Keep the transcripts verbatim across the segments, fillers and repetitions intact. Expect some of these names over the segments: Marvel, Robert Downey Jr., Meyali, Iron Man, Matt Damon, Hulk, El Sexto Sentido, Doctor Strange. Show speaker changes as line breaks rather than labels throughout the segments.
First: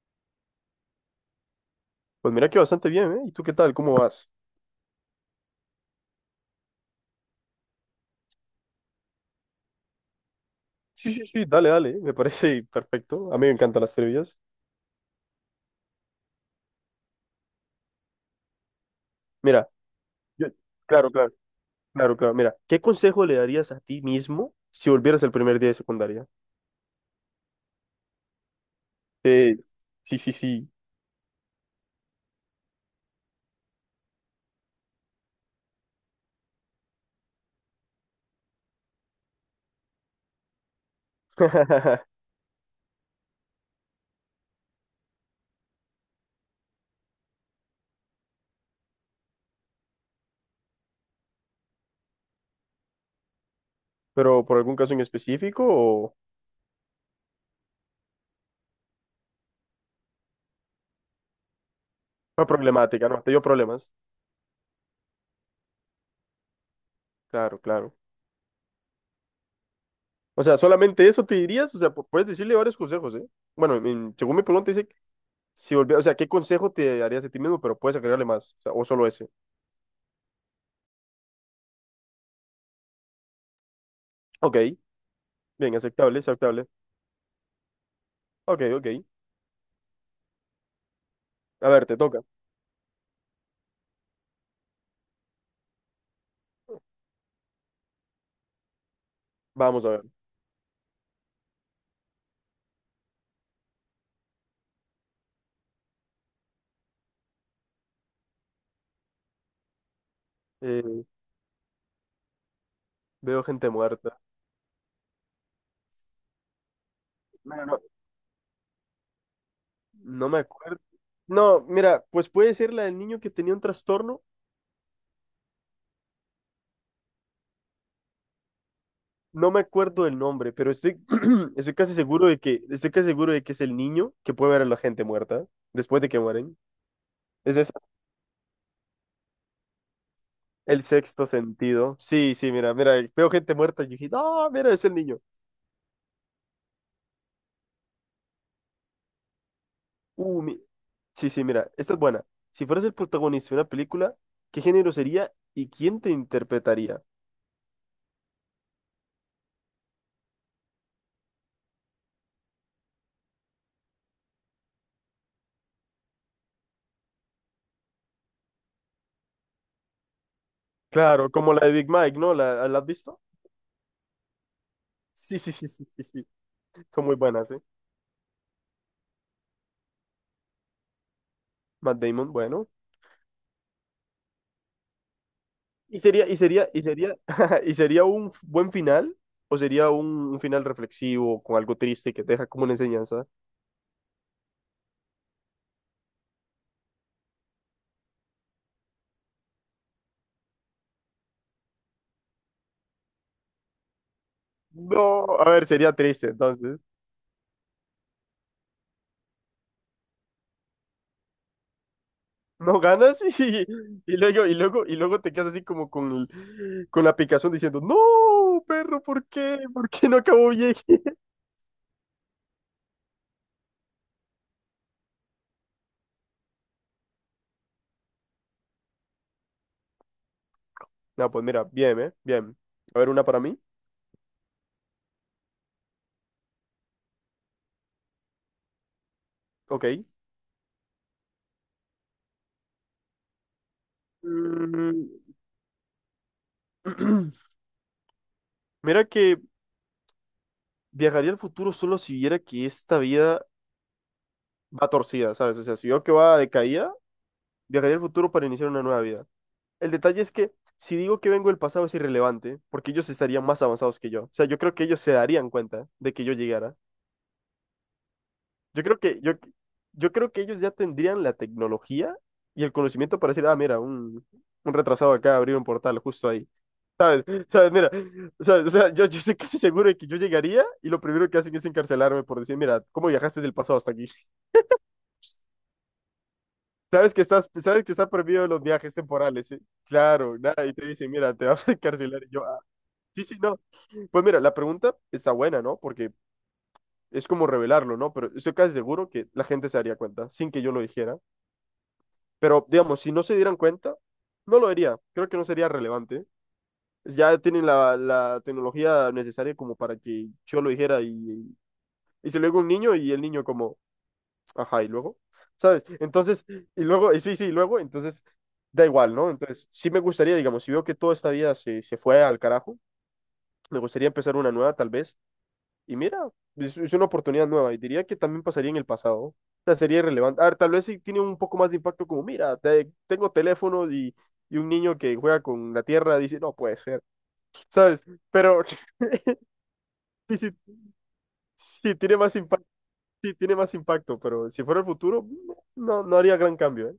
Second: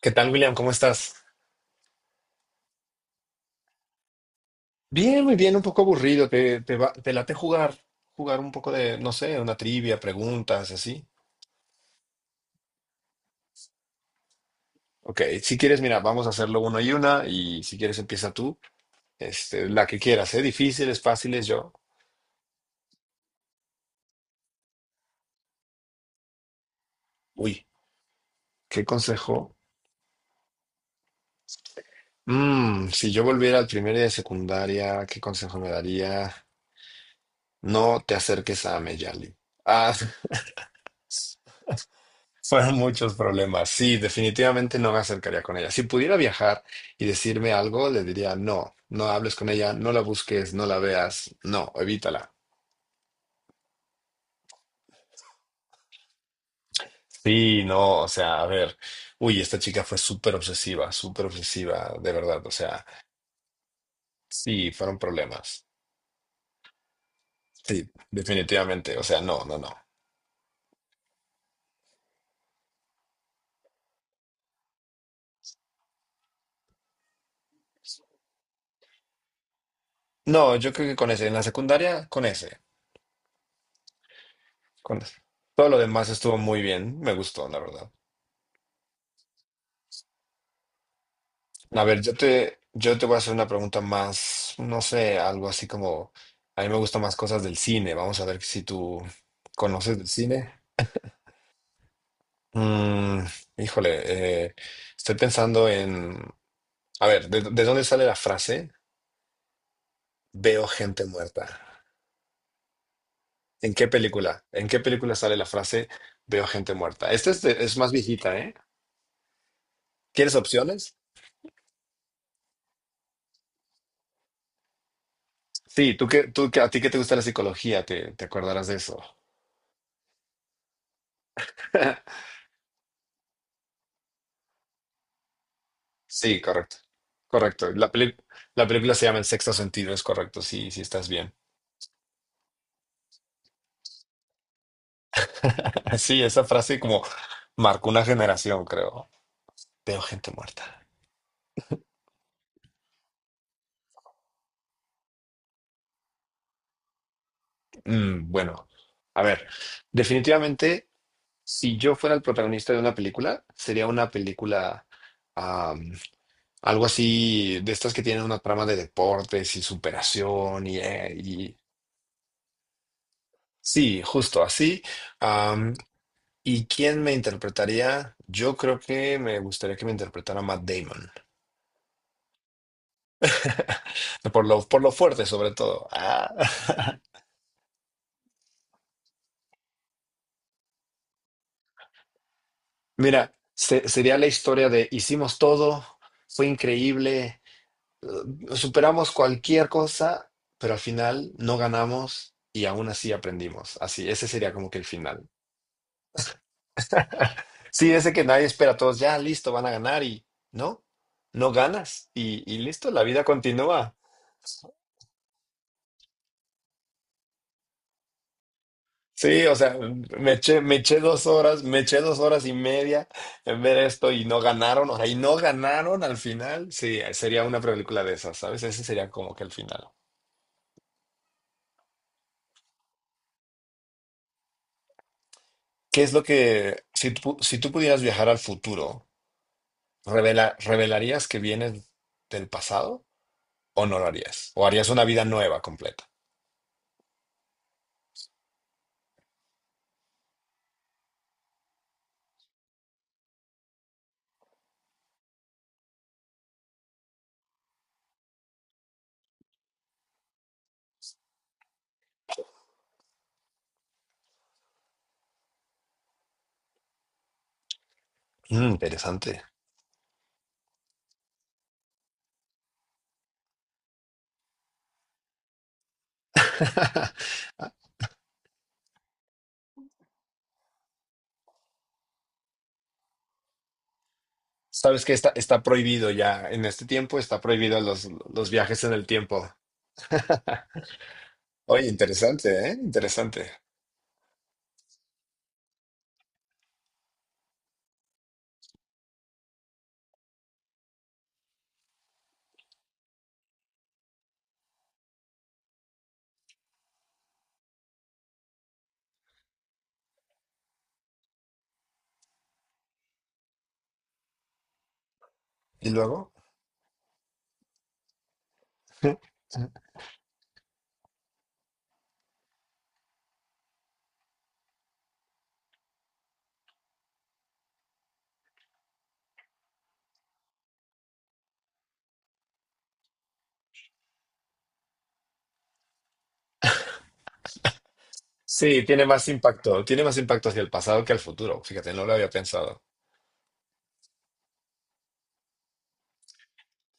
¿Qué tal, William? ¿Cómo estás?
Pues mira que bastante bien, ¿eh? ¿Y tú qué tal? ¿Cómo vas?
Bien, muy bien, un poco aburrido. ¿Te, te, va- te late jugar? Jugar un poco de, no sé, una trivia, preguntas, así.
Sí, sí, sí, dale, dale, me parece perfecto. A mí me encantan las trivias.
Ok, si quieres, mira, vamos a hacerlo uno y una, y si quieres empieza tú, este,
Mira,
la que quieras, ¿eh?
yo-
Difíciles,
claro, claro,
fáciles, yo.
claro, claro. Mira, ¿qué consejo le darías a ti mismo si volvieras el primer día de secundaria?
Uy, ¿qué consejo?
Eh, sí, sí, sí.
Mm, si yo volviera al primer día de secundaria, ¿qué consejo me daría? No te acerques a Meyali. Ah, Fueron muchos problemas. Sí, definitivamente no me acercaría con ella. Si pudiera viajar y decirme algo, le diría, no, no hables con ella, no la busques, no la veas, no, evítala.
Pero por algún caso en específico o
Sí, no, o sea, a ver, uy, esta chica fue súper obsesiva, súper obsesiva, de verdad,
una
o sea,
problemática, ¿no? Te dio problemas.
sí, fueron problemas.
Claro,
Sí,
claro.
definitivamente, o sea, no, no, no.
O sea, solamente eso te dirías, o sea, pu- puedes decirle varios consejos, ¿eh? Bueno, en- según mi pregunta dice, si volvieras, o sea, ¿qué consejo te darías a ti mismo? Pero puedes agregarle más, o sea, o solo ese.
No, yo creo que con ese, en la secundaria, con ese,
Ok.
con ese. Todo
Bien,
lo demás
aceptable,
estuvo muy
aceptable.
bien, me gustó, la verdad.
Ok, ok. A
A
ver, te
ver, yo
toca.
te, yo te voy a hacer una pregunta más, no sé, algo así como, a mí me gustan más cosas del cine. Vamos a ver si tú
Vamos a
conoces
ver.
del cine. Mm, híjole, eh, estoy pensando en, a ver, ¿de, de dónde sale la frase veo
Eh,
gente muerta?
veo gente
¿En qué
muerta.
película? ¿En qué película sale la frase veo gente muerta? Esta es, de-
No,
es
no,
más viejita, ¿eh?
no
¿Quieres
me acuerdo.
opciones?
No, mira, pues puede ser la del niño que tenía un trastorno.
Sí, tú que, tú que, a ti que te gusta la psicología, te, te acordarás de eso.
No me acuerdo del nombre, pero estoy, estoy casi seguro de que, estoy casi seguro de que es el niño que puede ver a la gente muerta después de que
Sí,
mueren.
correcto.
Es
Correcto.
esa,
La peli- la película se llama El Sexto Sentido, es correcto. Sí, sí
el
estás
sexto
bien.
sentido. Sí, sí, mira, mira, veo gente muerta y yo dije, no, mira, es el niño.
Sí, esa frase como marcó una generación, creo. Veo gente
Uh, mi-
muerta.
Sí, sí, mira, esta es buena. Si fueras el protagonista de una película, ¿qué género sería y quién te interpretaría?
Mm, bueno, a ver, definitivamente, si yo fuera el protagonista de una película, sería una película am, algo así de estas que tienen una trama de deportes y superación y, eh,
Claro, como
y-
la de Big Mike, ¿no? ¿La, la has visto?
sí, justo así.
Sí, sí, sí, sí, sí, sí.
¿Y quién
Son
me
muy buenas, ¿eh?
interpretaría? Yo creo que me gustaría que me interpretara Matt Damon.
Matt Damon, bueno.
Por lo, por lo fuerte, sobre todo.
¿Y sería,
Ah.
y sería, y sería, y sería un f- buen final? ¿O sería un, un final reflexivo con algo triste que te deja como una enseñanza?
Mira, se- sería la historia de hicimos todo, fue increíble, eh, superamos cualquier cosa, pero al final no ganamos y aún así aprendimos. Así, ese sería como que el
No,
final.
a ver, sería triste, entonces.
Sí, ese que nadie espera, todos ya listo, van a ganar y no, no ganas y, y
No
listo, la
ganas
vida
y,
continúa.
y luego, y luego, y luego te quedas así como con, el- con la picazón diciendo, no, perro, ¿por
Sí, o
qué?
sea,
¿Por qué no
me
acabó
eché, me
bien?
eché dos horas, me eché dos horas y media en ver esto y no ganaron, o sea, y no ganaron al final. Sí, sería una película de esas, ¿sabes? Ese sería como que el final.
No, pues mira, bien, ¿eh? Bien. A ver, una para mí.
¿Qué es lo que, si tú, si tú pudieras viajar al futuro,
Ok.
revela, revelarías que vienes del pasado o no lo harías? ¿O harías una
Mm,
vida nueva completa?
Mira que viajaría al futuro solo si viera que esta vida va torcida, ¿sabes? O sea, si veo que va de caída, viajaría al futuro para iniciar una nueva vida. El detalle es que si digo que vengo del pasado es irrelevante, porque ellos estarían más avanzados que yo. O sea, yo creo que ellos se darían cuenta de que yo llegara.
Mm,
Yo creo que, yo,
interesante.
yo creo que ellos ya tendrían la tecnología y el conocimiento para decir, ah, mira, un, un retrasado acá abrió un portal justo ahí. ¿Sabes? Mira, ¿sabes? O sea, yo, yo estoy casi seguro de que yo llegaría y lo primero que hacen es encarcelarme por decir, mira, ¿cómo viajaste del pasado hasta aquí?
Sabes que está, está prohibido ya en este
Sabes
tiempo,
que
está
estás,
prohibido
sabes que está
los,
prohibido
los
los
viajes en
viajes
el tiempo.
temporales, ¿sí? Claro, nada, y te dicen, mira, te vamos a
Oye,
encarcelar. Y yo,
interesante,
ah,
¿eh?
sí, sí,
Interesante.
no. Pues mira, la pregunta está buena, ¿no? Porque es como revelarlo, ¿no? Pero estoy casi seguro que la gente se daría cuenta sin que yo lo dijera. Pero, digamos, si no se dieran cuenta, no lo haría. Creo que no sería relevante. Ya tienen la, la tecnología necesaria como para que yo lo dijera y, y se lo digo a un niño y el niño como, ajá, y luego, ¿sabes?
¿Y luego?
Entonces, y luego, y sí, sí, y luego, entonces, da igual, ¿no? Entonces, sí me gustaría, digamos, si veo que toda esta vida se, se fue al carajo, me gustaría empezar una nueva tal vez. Y mira, es, es una oportunidad nueva y diría que también pasaría en el pasado. O sea, sería irrelevante. A ver, tal vez sí tiene un poco más de impacto como, mira, te- tengo teléfono y, y un niño que juega con la tierra dice, no puede ser, ¿sabes? Pero
Sí, tiene más impacto, tiene más
sí,
impacto
sí,
hacia el pasado que al futuro. Fíjate,
sí,
no lo
tiene
había
más impacto,
pensado.
sí, tiene más impacto, pero si fuera el futuro, no, no haría gran cambio, ¿eh?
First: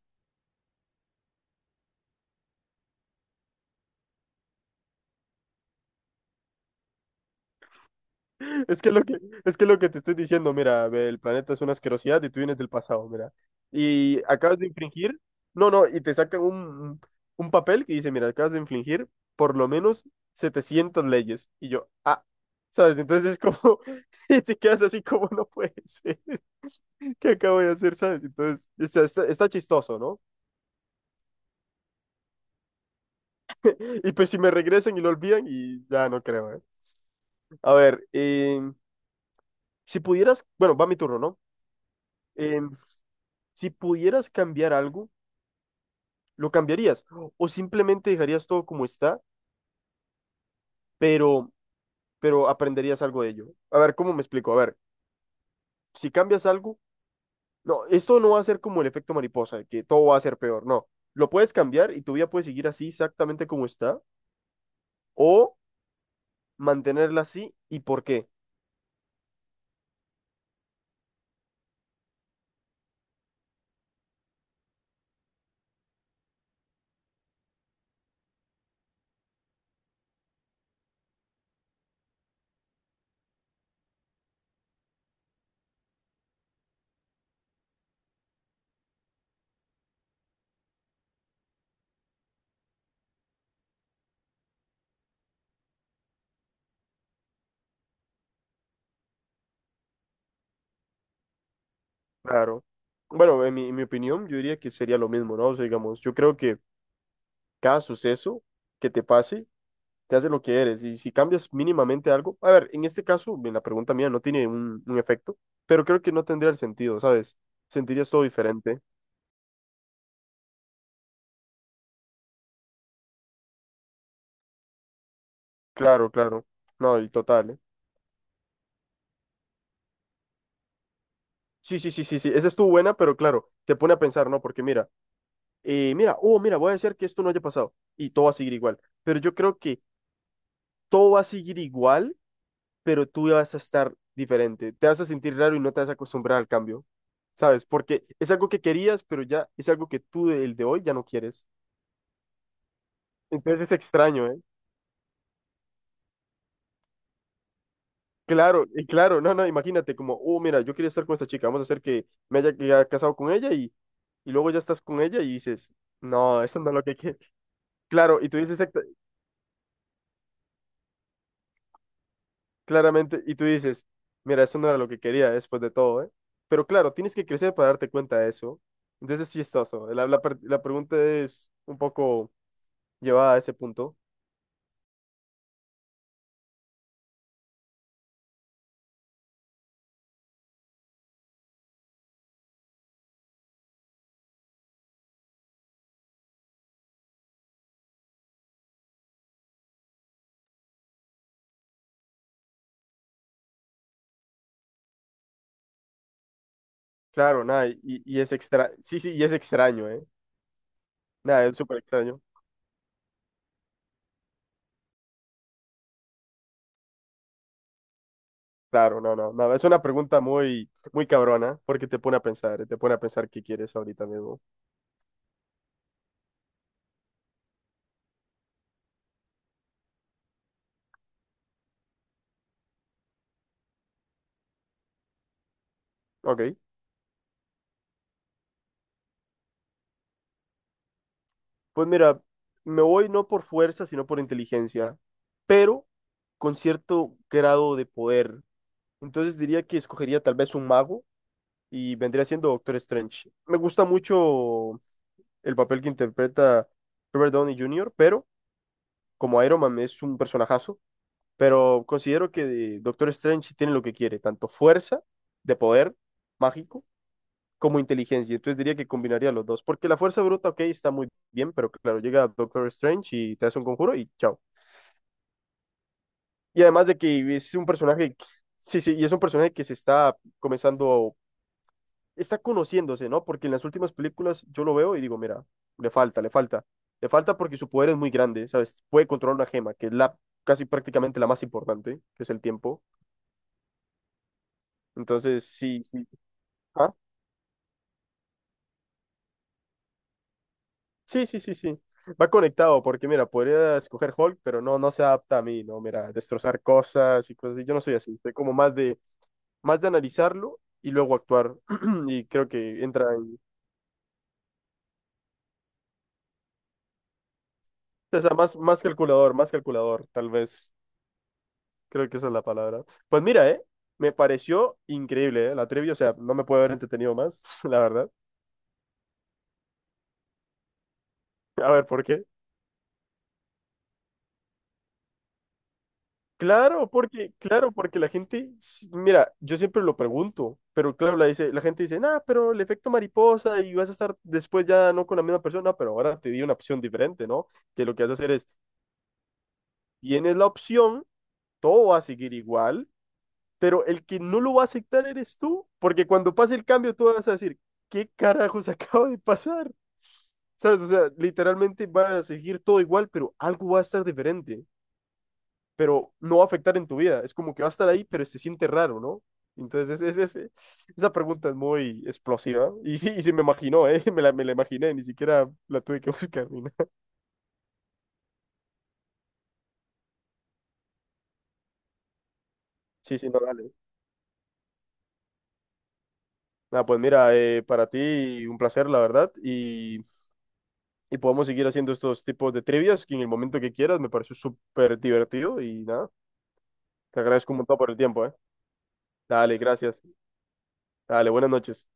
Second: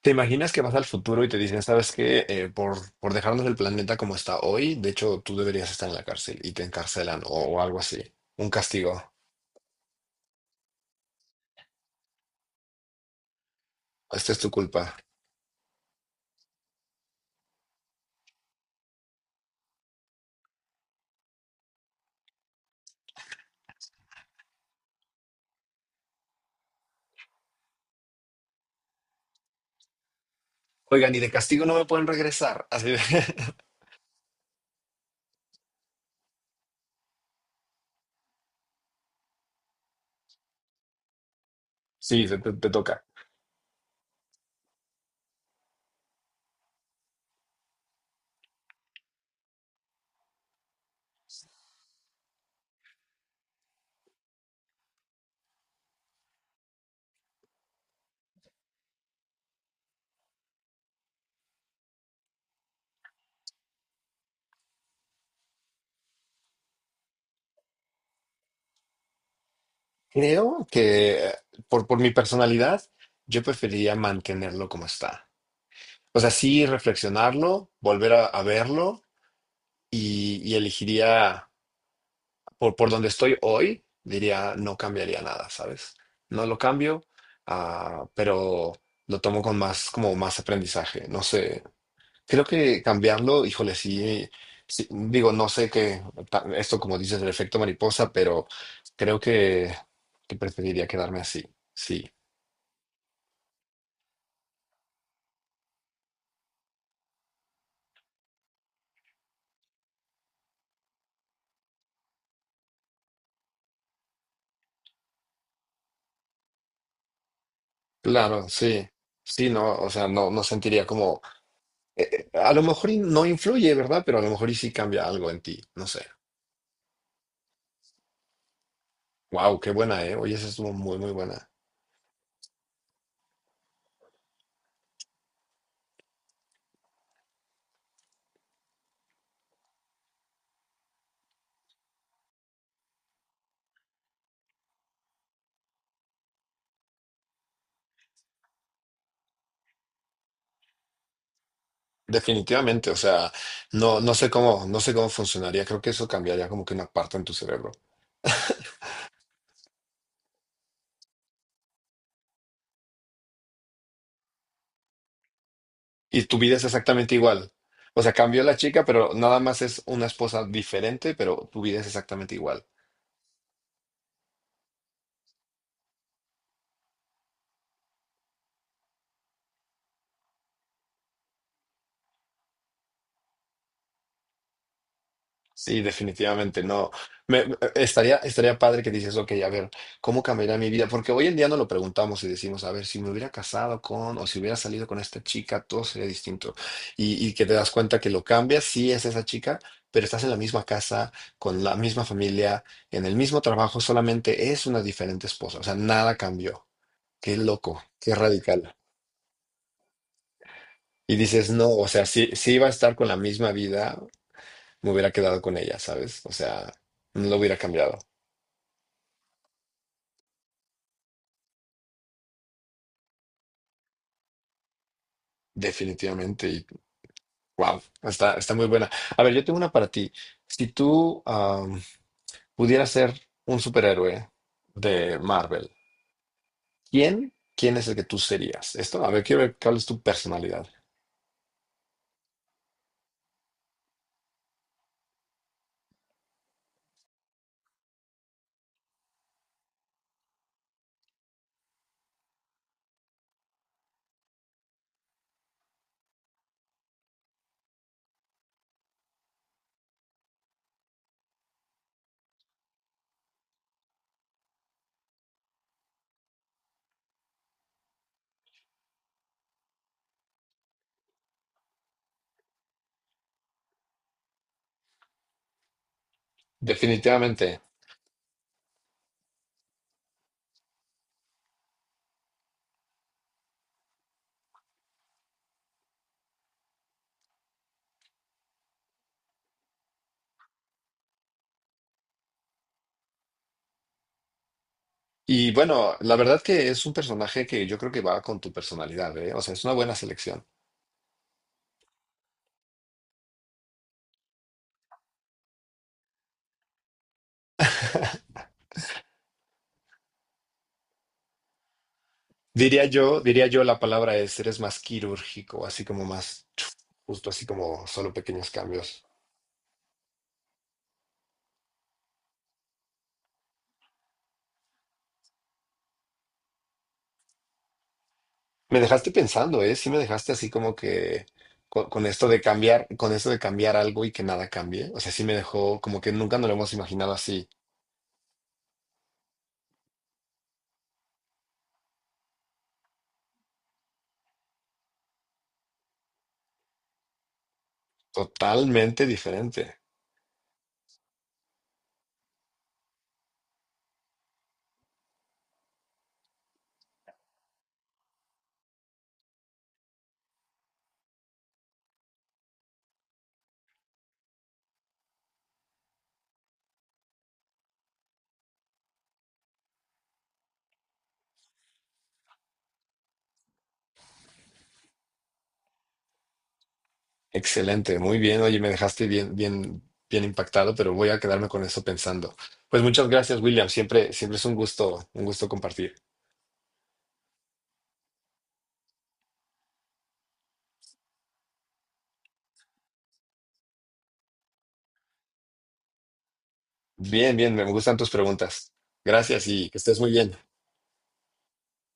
¿Te imaginas que vas al futuro y te dicen, sabes qué, Eh, por, por dejarnos el planeta como está hoy, de hecho tú deberías estar en la cárcel y te encarcelan o, o algo así? Un
Es que
castigo.
lo que, es que lo que te estoy diciendo, mira, ve, el planeta es una asquerosidad y tú vienes del pasado, mira. Y
Esta es tu
acabas de
culpa.
infringir, no, no, y te sacan un, un papel que dice, mira, acabas de infringir por lo menos setecientas leyes. Y yo, ah, ¿sabes? Entonces es como, y te quedas así como, no puede ser, ¿qué acabo de hacer, sabes? Entonces, está, está- está chistoso, ¿no?
Oigan, y de castigo no me pueden regresar. Así de-
Y pues si me regresan y lo olvidan, y ya no creo, ¿eh? A ver, em, si pudieras, bueno, va mi turno, ¿no?
Sí, te, te- te
Em,
toca.
si pudieras cambiar algo, ¿lo cambiarías? ¿O simplemente dejarías todo como está, pero, pero aprenderías algo de ello? A ver, ¿cómo me explico? A ver, si cambias algo, no, esto no va a ser como el efecto mariposa, de que todo va a ser peor, no. Lo puedes cambiar y tu vida puede seguir así exactamente como está, o mantenerla así y por qué.
Creo que eh, por, por mi personalidad, yo preferiría mantenerlo como está. O sea, sí reflexionarlo, volver a, a verlo y y elegiría. por, por donde estoy hoy, diría, no cambiaría nada, ¿sabes? No lo cambio, ah, pero lo tomo con más, como más aprendizaje. No sé, creo que cambiarlo, híjole, sí, sí, digo, no sé qué, ta- esto como dices, el efecto mariposa, pero creo que, que preferiría quedarme así, sí.
Claro. Bueno, en mi, en mi opinión, yo diría que sería lo mismo, ¿no? O sea, digamos, yo creo que cada suceso que te pase, te hace lo que eres. Y si cambias mínimamente algo, a ver, en este caso, en la pregunta mía no tiene un, un efecto, pero creo que no tendría el sentido, ¿sabes? Sentirías todo
Claro,
diferente.
sí. Sí, no, o sea, no, no sentiría como, eh, eh, a lo mejor y no influye, ¿verdad? Pero a lo mejor y sí cambia algo en ti, no sé.
Claro, claro. No, y total, ¿eh?
Wow, qué buena, ¿eh? Oye, esa estuvo muy, muy buena.
Sí, sí, sí, sí, sí. Esa estuvo buena, pero claro, te pone a pensar, ¿no? Porque mira, eh, mira, oh, mira, voy a hacer que esto no haya pasado y todo va a seguir igual. Pero yo creo que todo va a seguir igual, pero tú vas a estar diferente. Te vas a sentir raro y no te vas a acostumbrar al cambio, ¿sabes? Porque es algo que querías, pero ya es algo que tú, el de hoy, ya no quieres.
Definitivamente, o sea,
Entonces es
no, no
extraño,
sé
¿eh?
cómo, no sé cómo funcionaría. Creo que eso cambiaría como que una parte en tu cerebro.
Claro, y claro, no, no, imagínate como, oh, mira, yo quería estar con esta chica, vamos a hacer que me haya, que haya casado con ella y, y luego ya estás con ella y dices,
Y tu
no,
vida
eso
es
no es lo que
exactamente
quería.
igual. O sea,
Claro, y tú
cambió la
dices exacta-
chica, pero nada más es una esposa diferente, pero tu vida es exactamente igual.
claramente, y tú dices, mira, eso no era lo que quería después de todo, ¿eh? Pero claro, tienes que crecer para darte cuenta de eso. Entonces sí es chistoso. La, la, per- la pregunta es un poco llevada a ese punto.
Sí, definitivamente no. Me, me- estaría, estaría padre que dices, ok, a ver, ¿cómo cambiaría mi vida? Porque hoy en día no lo preguntamos y decimos, a ver, si me hubiera casado con o si hubiera salido con esta chica, todo sería distinto. Y, y que te das cuenta que lo cambias, sí es esa chica, pero estás en la misma casa, con la misma familia, en el mismo trabajo, solamente es una diferente esposa. O sea, nada cambió. Qué
Claro, nada, y,
loco, qué
y es extra,
radical.
sí, sí, y es extraño, ¿eh?
Y
Nada,
dices,
es
no,
súper
o sea,
extraño.
si, si iba a estar con la misma vida, me hubiera quedado con ella, ¿sabes? O sea, no lo hubiera cambiado.
Claro, no, no, no. Es una pregunta muy, muy cabrona, porque te pone a pensar, te pone a pensar qué quieres ahorita mismo.
Definitivamente, y wow, está, está muy buena. A ver, yo tengo una para ti. Si tú am, pudieras ser un superhéroe de Marvel,
Ok.
¿quién, quién es el que tú serías? Esto, a ver, quiero ver cuál es tu personalidad.
Pues mira, me voy no por fuerza, sino por inteligencia, pero con cierto grado de poder. Entonces diría que escogería tal vez un mago y vendría siendo Doctor Strange. Me gusta mucho el papel que interpreta Robert Downey junior, pero como Iron Man es un personajazo, pero considero que Doctor Strange tiene lo que quiere, tanto fuerza de poder mágico como inteligencia. Entonces diría que combinaría los dos, porque la fuerza bruta, ok, está muy bien, pero claro, llega Doctor Strange y te hace un conjuro y chao. Y además de que es
Definitivamente.
un personaje, que- sí, sí, y es un personaje que se está comenzando, está conociéndose, ¿no? Porque en las últimas películas yo lo veo y digo, mira, le falta, le falta. Le falta porque su poder es muy grande, ¿sabes? Puede controlar una gema, que es la casi prácticamente la más importante, que es el tiempo. Entonces,
Y
sí,
bueno,
sí.
la verdad que es un
¿Ah?
personaje que yo creo que va con tu personalidad, ¿eh? O sea, es una buena selección.
Sí, sí, sí, sí. Va conectado, porque mira, podría escoger Hulk, pero no, no se adapta a mí, ¿no? Mira, destrozar cosas y cosas así. Yo no soy así. Soy como más de, más de analizarlo y luego actuar. Y creo que
Diría
entra
yo,
en,
diría yo la palabra es, eres más quirúrgico, así como más, chuf, justo así como solo
o sea,
pequeños
más, más
cambios.
calculador, más calculador, tal vez. Creo que esa es la palabra. Pues mira, ¿eh? Me pareció increíble, ¿eh? La trivia, o sea, no me puedo haber entretenido más, la verdad.
Me dejaste pensando, ¿eh? Sí me dejaste así como que
A ver,
con,
¿por
con
qué?
esto de cambiar, con esto de cambiar algo y que nada cambie. O sea, sí me dejó como que nunca nos lo hemos
Claro,
imaginado
porque,
así.
claro, porque la gente, s- mira, yo siempre lo pregunto, pero claro, la dice, la gente dice, nah, pero el efecto mariposa y vas a estar después ya no con la misma persona, pero ahora te di una opción diferente, ¿no? Que lo que vas a hacer es,
Totalmente diferente.
tienes la opción, todo va a seguir igual, pero el que no lo va a aceptar eres tú, porque cuando pase el cambio tú vas a decir, ¿qué carajos acaba de pasar? ¿Sabes? O sea, literalmente va a seguir todo igual, pero algo va a estar diferente. Pero no va a afectar en tu vida. Es como que va a estar ahí, pero se siente raro, ¿no? Entonces, es, es- es- esa pregunta es muy explosiva. Y sí, y sí me imaginó, ¿eh? Me la, me la imaginé, ni siquiera la tuve que buscar. Ni nada.
Excelente, muy bien. Oye, me dejaste bien, bien, bien impactado, pero voy a quedarme con eso pensando. Pues muchas
Sí, sí,
gracias,
no,
William.
dale.
Siempre, siempre es un gusto, un gusto compartir.
Nada, pues mira, eh, para ti un placer, la verdad. Y, y podemos seguir haciendo estos tipos de trivias que en el momento que quieras me pareció súper divertido. Y nada, te
Bien,
agradezco
bien,
un
me
montón por
gustan
el
tus
tiempo, ¿eh?
preguntas. Gracias
Dale,
y que estés
gracias.
muy bien.
Dale, buenas noches.